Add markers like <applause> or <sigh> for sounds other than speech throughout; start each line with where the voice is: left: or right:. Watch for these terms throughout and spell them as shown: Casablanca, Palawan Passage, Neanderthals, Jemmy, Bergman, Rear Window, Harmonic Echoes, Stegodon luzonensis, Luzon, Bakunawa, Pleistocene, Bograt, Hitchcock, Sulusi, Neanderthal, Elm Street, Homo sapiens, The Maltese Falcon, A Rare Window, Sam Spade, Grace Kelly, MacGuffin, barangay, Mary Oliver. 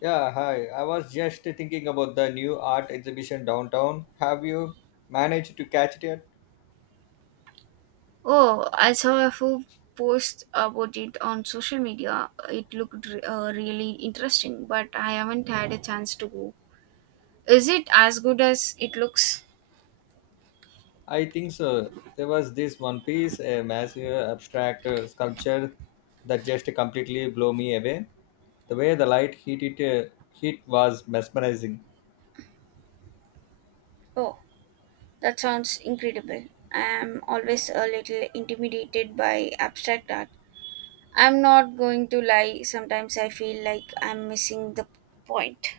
left: Yeah, hi. I was just thinking about the new art exhibition downtown. Have you managed to catch it yet?
right: Oh, I saw a few posts about it on social media. It looked really interesting, but I haven't had a chance to go. Is it as good as it looks?
left: I think so. There was this one piece, a massive abstract sculpture that just completely blew me away. The way the light hit it hit was mesmerizing.
right: Oh, that sounds incredible. I'm always a little intimidated by abstract art. I'm not going to lie, sometimes I feel like I'm missing the point.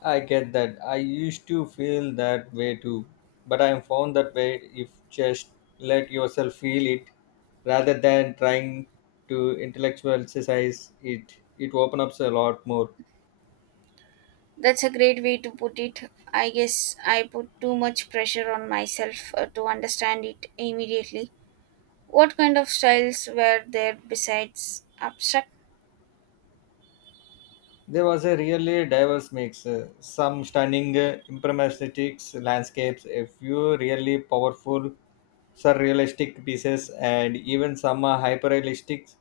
left: I get that. I used to feel that way too. But I found that way if just let yourself feel it rather than trying to intellectualize it, it opens up a lot more.
right: That's a great way to put it. I guess I put too much pressure on myself to understand it immediately. What kind of styles were there besides abstract?
left: There was a really diverse mix, some stunning impressionistics landscapes, a few really powerful surrealistic pieces, and even some hyperrealistic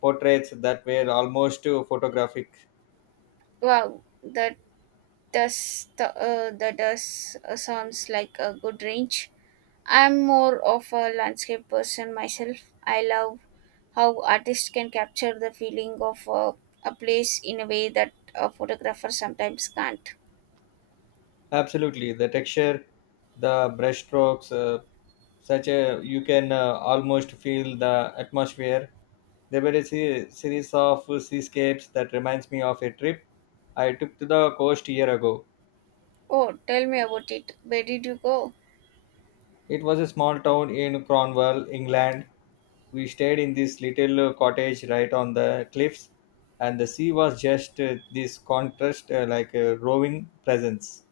left: portraits that were almost photographic.
right: Wow, that does sounds like a good range. I'm more of a landscape person myself. I love how artists can capture the feeling of a place in a way that a photographer sometimes can't.
left: Absolutely, the texture, the brushstrokes, such a you can almost feel the atmosphere. There were a series of seascapes that reminds me of a trip I took to the coast a year ago.
right: Oh, tell me about it. Where did you go?
left: It was a small town in Cornwall, England. We stayed in this little cottage right on the cliffs, and the sea was just this contrast, like a roving presence.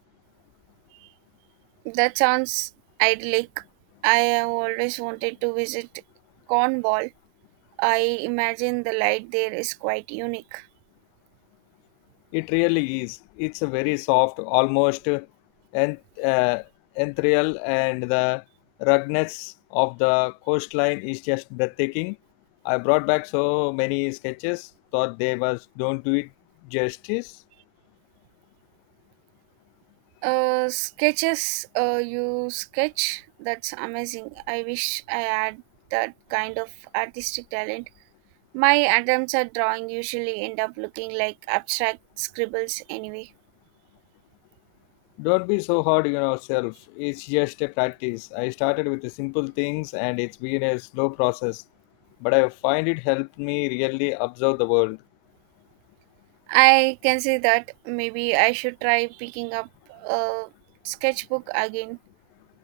right: That sounds idyllic. I have always wanted to visit Cornwall. I imagine the light there is quite unique.
left: It really is. It's a very soft, almost and uh, ethereal, and the ruggedness of the coastline is just breathtaking. I brought back so many sketches, thought they was don't do it justice.
right: Sketches, you sketch, that's amazing. I wish I had that kind of artistic talent. My attempts at drawing usually end up looking like abstract scribbles anyway.
left: Don't be so hard on yourself. It's just a practice. I started with the simple things, and it's been a slow process, but I find it helped me really observe the world.
right: I can see that maybe I should try picking up a sketchbook again.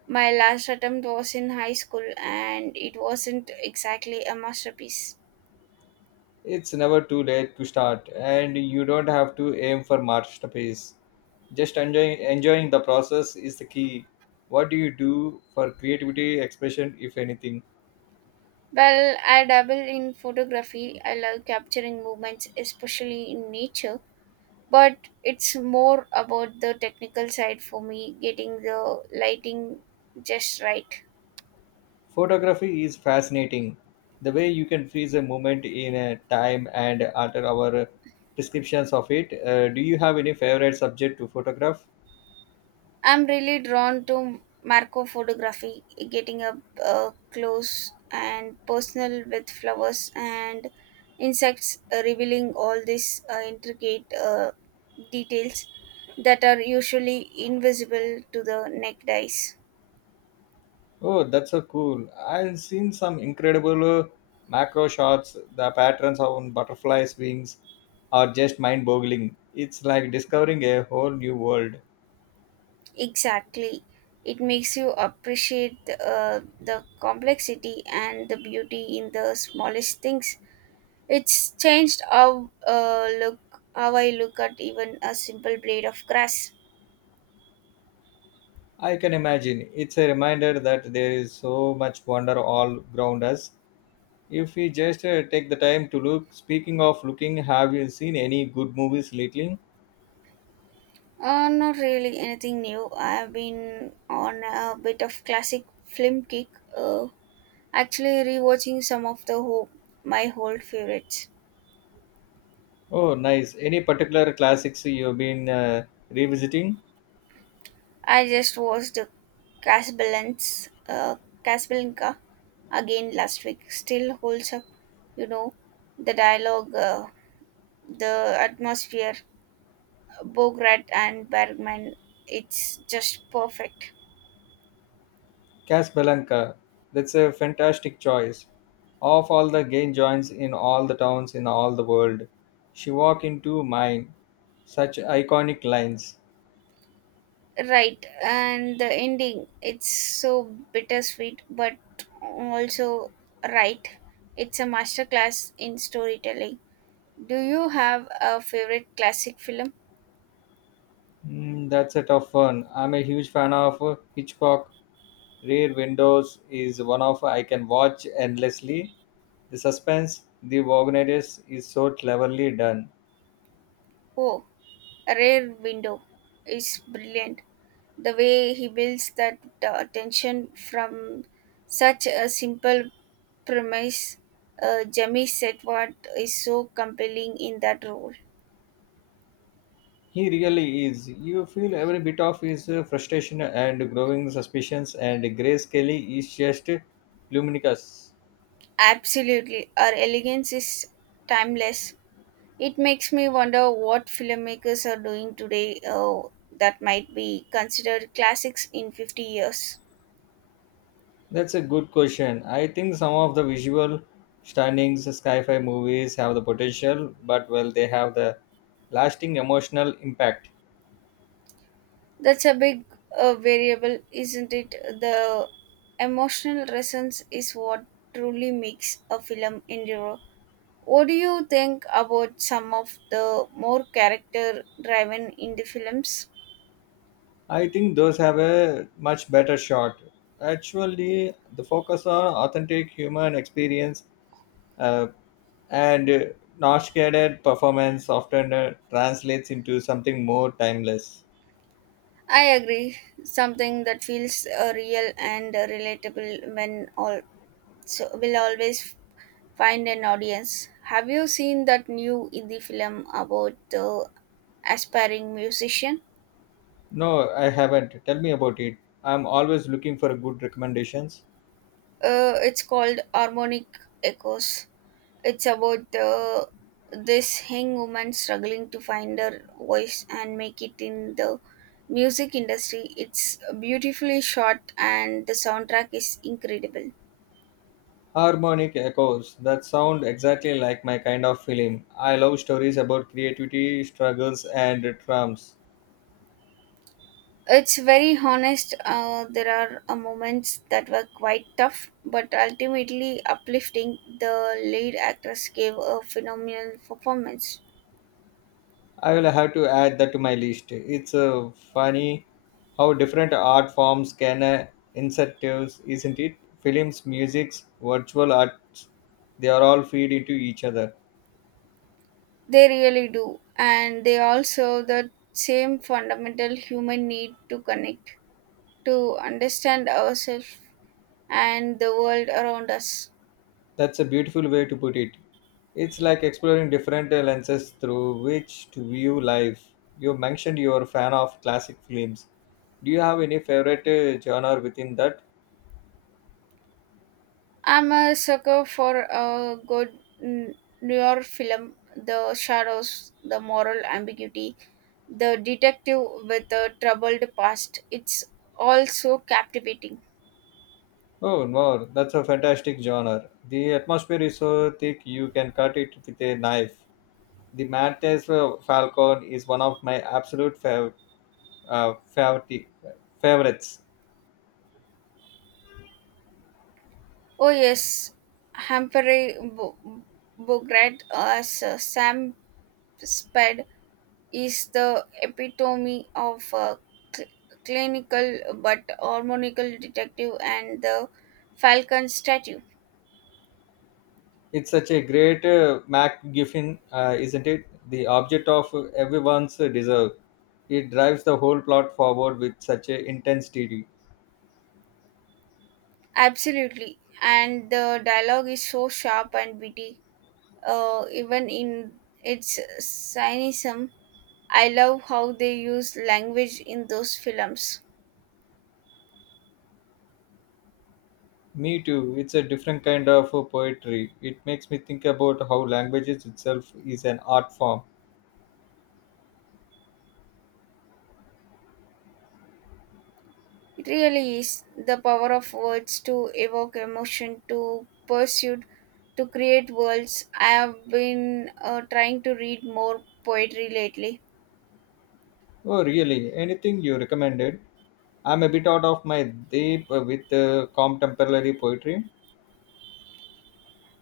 right: My last attempt was in high school and it wasn't exactly a masterpiece.
left: It's never too late to start, and you don't have to aim for masterpiece. Just enjoying enjoying the process is the key. What do you do for creativity expression, if anything?
right: Well, I dabble in photography. I love capturing movements, especially in nature, but it's more about the technical side for me, getting the lighting just right.
left: Photography is fascinating. The way you can freeze a moment in a time and alter our prescriptions of it. Do you have any favorite subject to photograph?
right: I'm really drawn to macro photography, getting up close and personal with flowers and insects, revealing all these intricate details that are usually invisible to the naked eyes.
left: Oh, that's so cool. I've seen some incredible macro shots. The patterns on butterflies' wings are just mind boggling. It's like discovering a whole new world.
right: Exactly. It makes you appreciate the complexity and the beauty in the smallest things. It's changed how I look at even a simple blade of grass.
left: I can imagine. It's a reminder that there is so much wonder all around us. If we just take the time to look, speaking of looking, have you seen any good movies lately?
right: Not really anything new. I've been on a bit of classic film kick. Uh, Actually rewatching some of my old favorites.
left: Oh, nice. Any particular classics you've been revisiting?
right: I just watched Casablanca, uh, Casablanca again last week. Still holds up, you know, the dialogue, the atmosphere, Bograt and Bergman. It's just perfect.
left: Casablanca. That's a fantastic choice. Of all the gay joints in all the towns in all the world, she walked into mine. Such iconic lines.
right: Right, and the ending, it's so bittersweet, but also right. It's a masterclass in storytelling. Do you have a favorite classic film?
left: That's a tough one. I'm a huge fan of Hitchcock. Rear Windows is one of I can watch endlessly. The suspense, the wagonness is so cleverly done.
right: Oh, a rare window is brilliant. The way he builds that tension from such a simple premise, Jemmy said what is so compelling in that role.
left: He really is. You feel every bit of his frustration and growing suspicions, and Grace Kelly is just luminous.
right: Absolutely, her elegance is timeless. It makes me wonder what filmmakers are doing today that might be considered classics in 50 years.
left: That's a good question. I think some of the visual stunnings sci fi movies have the potential, but well, they have the lasting emotional impact.
right: That's a big variable, isn't it? The emotional resonance is what truly makes a film endure. What do you think about some of the more character driven indie films?
left: I think those have a much better shot. Actually, the focus on authentic human experience, uh, and nostradamus performance often translates into something more timeless.
right: I agree. Something that feels real and relatable when all so will always find an audience. Have you seen that new indie film about the aspiring musician?
left: No, I haven't. Tell me about it. I'm always looking for good recommendations.
right: It's called Harmonic Echoes. It's about this young woman struggling to find her voice and make it in the music industry. It's beautifully shot and the soundtrack is incredible.
left: Harmonic echoes, that sound exactly like my kind of film. I love stories about creativity struggles and triumphs.
right: It's very honest. There are moments that were quite tough, but ultimately uplifting. The lead actress gave a phenomenal performance.
left: I will have to add that to my list. It's funny how different art forms can incentives, isn't it? Films, musics, virtual arts, they are all feed into each other.
right: They really do, and they also the same fundamental human need to connect, to understand ourselves and the world around us.
left: That's a beautiful way to put it. It's like exploring different lenses through which to view life. You mentioned you're a fan of classic films. Do you have any favorite genre within that?
right: I'm a sucker for a noir film. The shadows, the moral ambiguity, the detective with a troubled past. It's all so captivating.
left: Oh, no, that's a fantastic genre. The atmosphere is so thick you can cut it with a knife. The Maltese Falcon is one of my absolute favorite favorites.
right: Oh yes, Humphrey Bo- Bogart as Sam Spade is the epitome of a cl- clinical but harmonical detective and the falcon statue.
left: It's such a great MacGuffin, isn't it? The object of everyone's deserve. It drives the whole plot forward with such a intensity.
right: Absolutely. And the dialogue is so sharp and witty, even in its cynicism. I love how they use language in those films.
left: Me too. It's a different kind of poetry. It makes me think about how languages itself is an art form.
right: It really is the power of words to evoke emotion, to pursue, to create worlds. I have been trying to read more poetry lately.
left: Oh, really? Anything you recommended? I'm a bit out of my depth with contemporary poetry.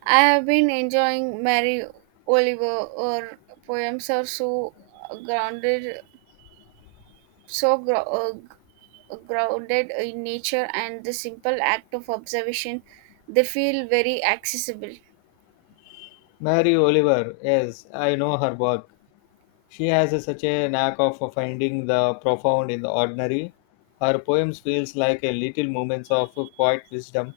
right: I have been enjoying Mary Oliver. Her poems are so grounded, so gro- uh, g- grounded in nature and the simple act of observation. They feel very accessible.
left: Mary Oliver, yes, I know her work. She has a- such a knack of finding the profound in the ordinary. Her poems feels like a little moments of quiet wisdom.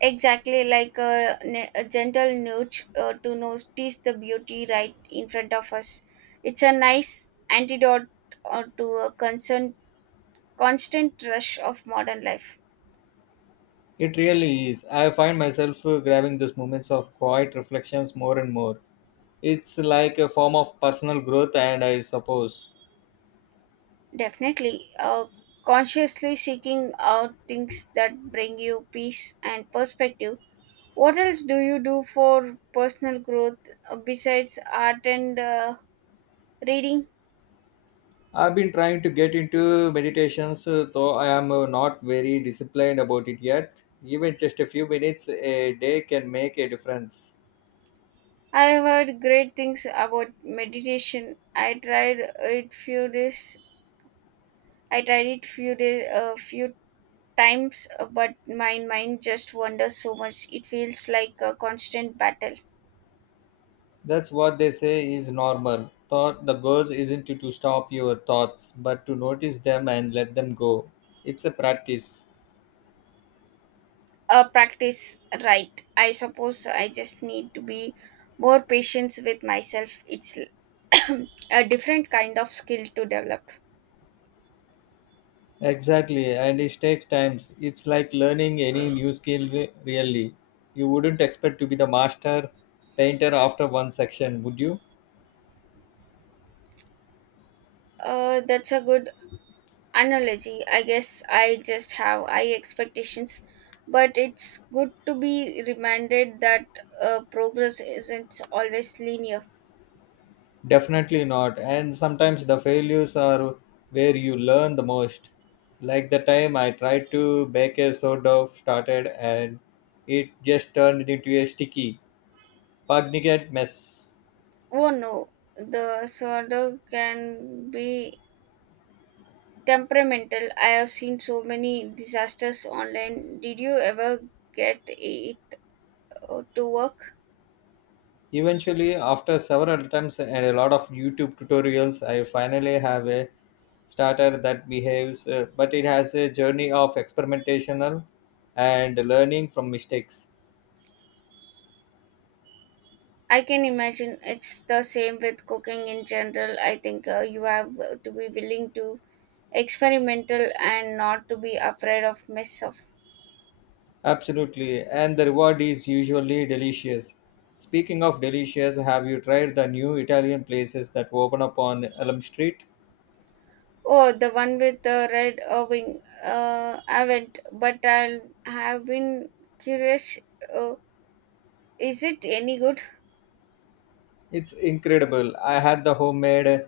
right: Exactly like a gentle nudge to notice the beauty right in front of us. It's a nice antidote to a concern, constant rush of modern life.
left: It really is. I find myself grabbing those moments of quiet reflections more and more. It's like a form of personal growth, and I suppose
right: Definitely, consciously seeking out things that bring you peace and perspective. What else do you do for personal growth besides art and reading?
left: I've been trying to get into meditations, though I am not very disciplined about it yet. Even just a few minutes a day can make a difference.
right: I have heard great things about meditation. I tried it few days, a few times, but my mind just wanders so much. It feels like a constant battle.
left: That's what they say is normal. Thought the goal isn't to stop your thoughts, but to notice them and let them go. It's a practice.
right: Practice right. I suppose I just need to be more patient with myself. It's <coughs> a different kind of skill to develop.
left: Exactly, and it takes time. It's like learning any new skill, really. You wouldn't expect to be the master painter after one section, would you?
right: That's a good analogy. I guess I just have high expectations, but it's good to be reminded that progress isn't always linear.
left: Definitely not. And sometimes the failures are where you learn the most. Like the time I tried to bake a sourdough started and it just turned into a sticky Pugnagat mess.
right: Oh no, the sourdough can be temperamental. I have seen so many disasters online. Did you ever get it to work?
left: Eventually, after several attempts and a lot of YouTube tutorials, I finally have a starter that behaves, but it has a journey of experimentational and learning from mistakes.
right: I can imagine it's the same with cooking in general. I think you have to be willing to experimental and not to be afraid of mess up.
left: Absolutely, and the reward is usually delicious. Speaking of delicious, have you tried the new Italian places that open up on Elm Street?
right: Oh, the one with the red wing. I haven't, but I have been curious. Uh, is it any good?
left: It's incredible. I had the homemade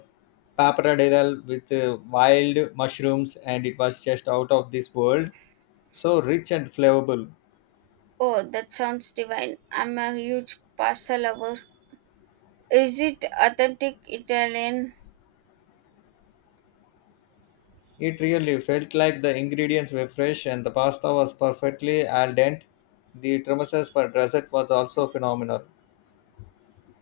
left: pappardelle with wild mushrooms, and it was just out of this world. So rich and flavorful.
right: Oh, that sounds divine. I'm a huge pasta lover. Is it authentic Italian?
left: It really felt like the ingredients were fresh, and the pasta was perfectly al dente. The tiramisu for dessert was also phenomenal.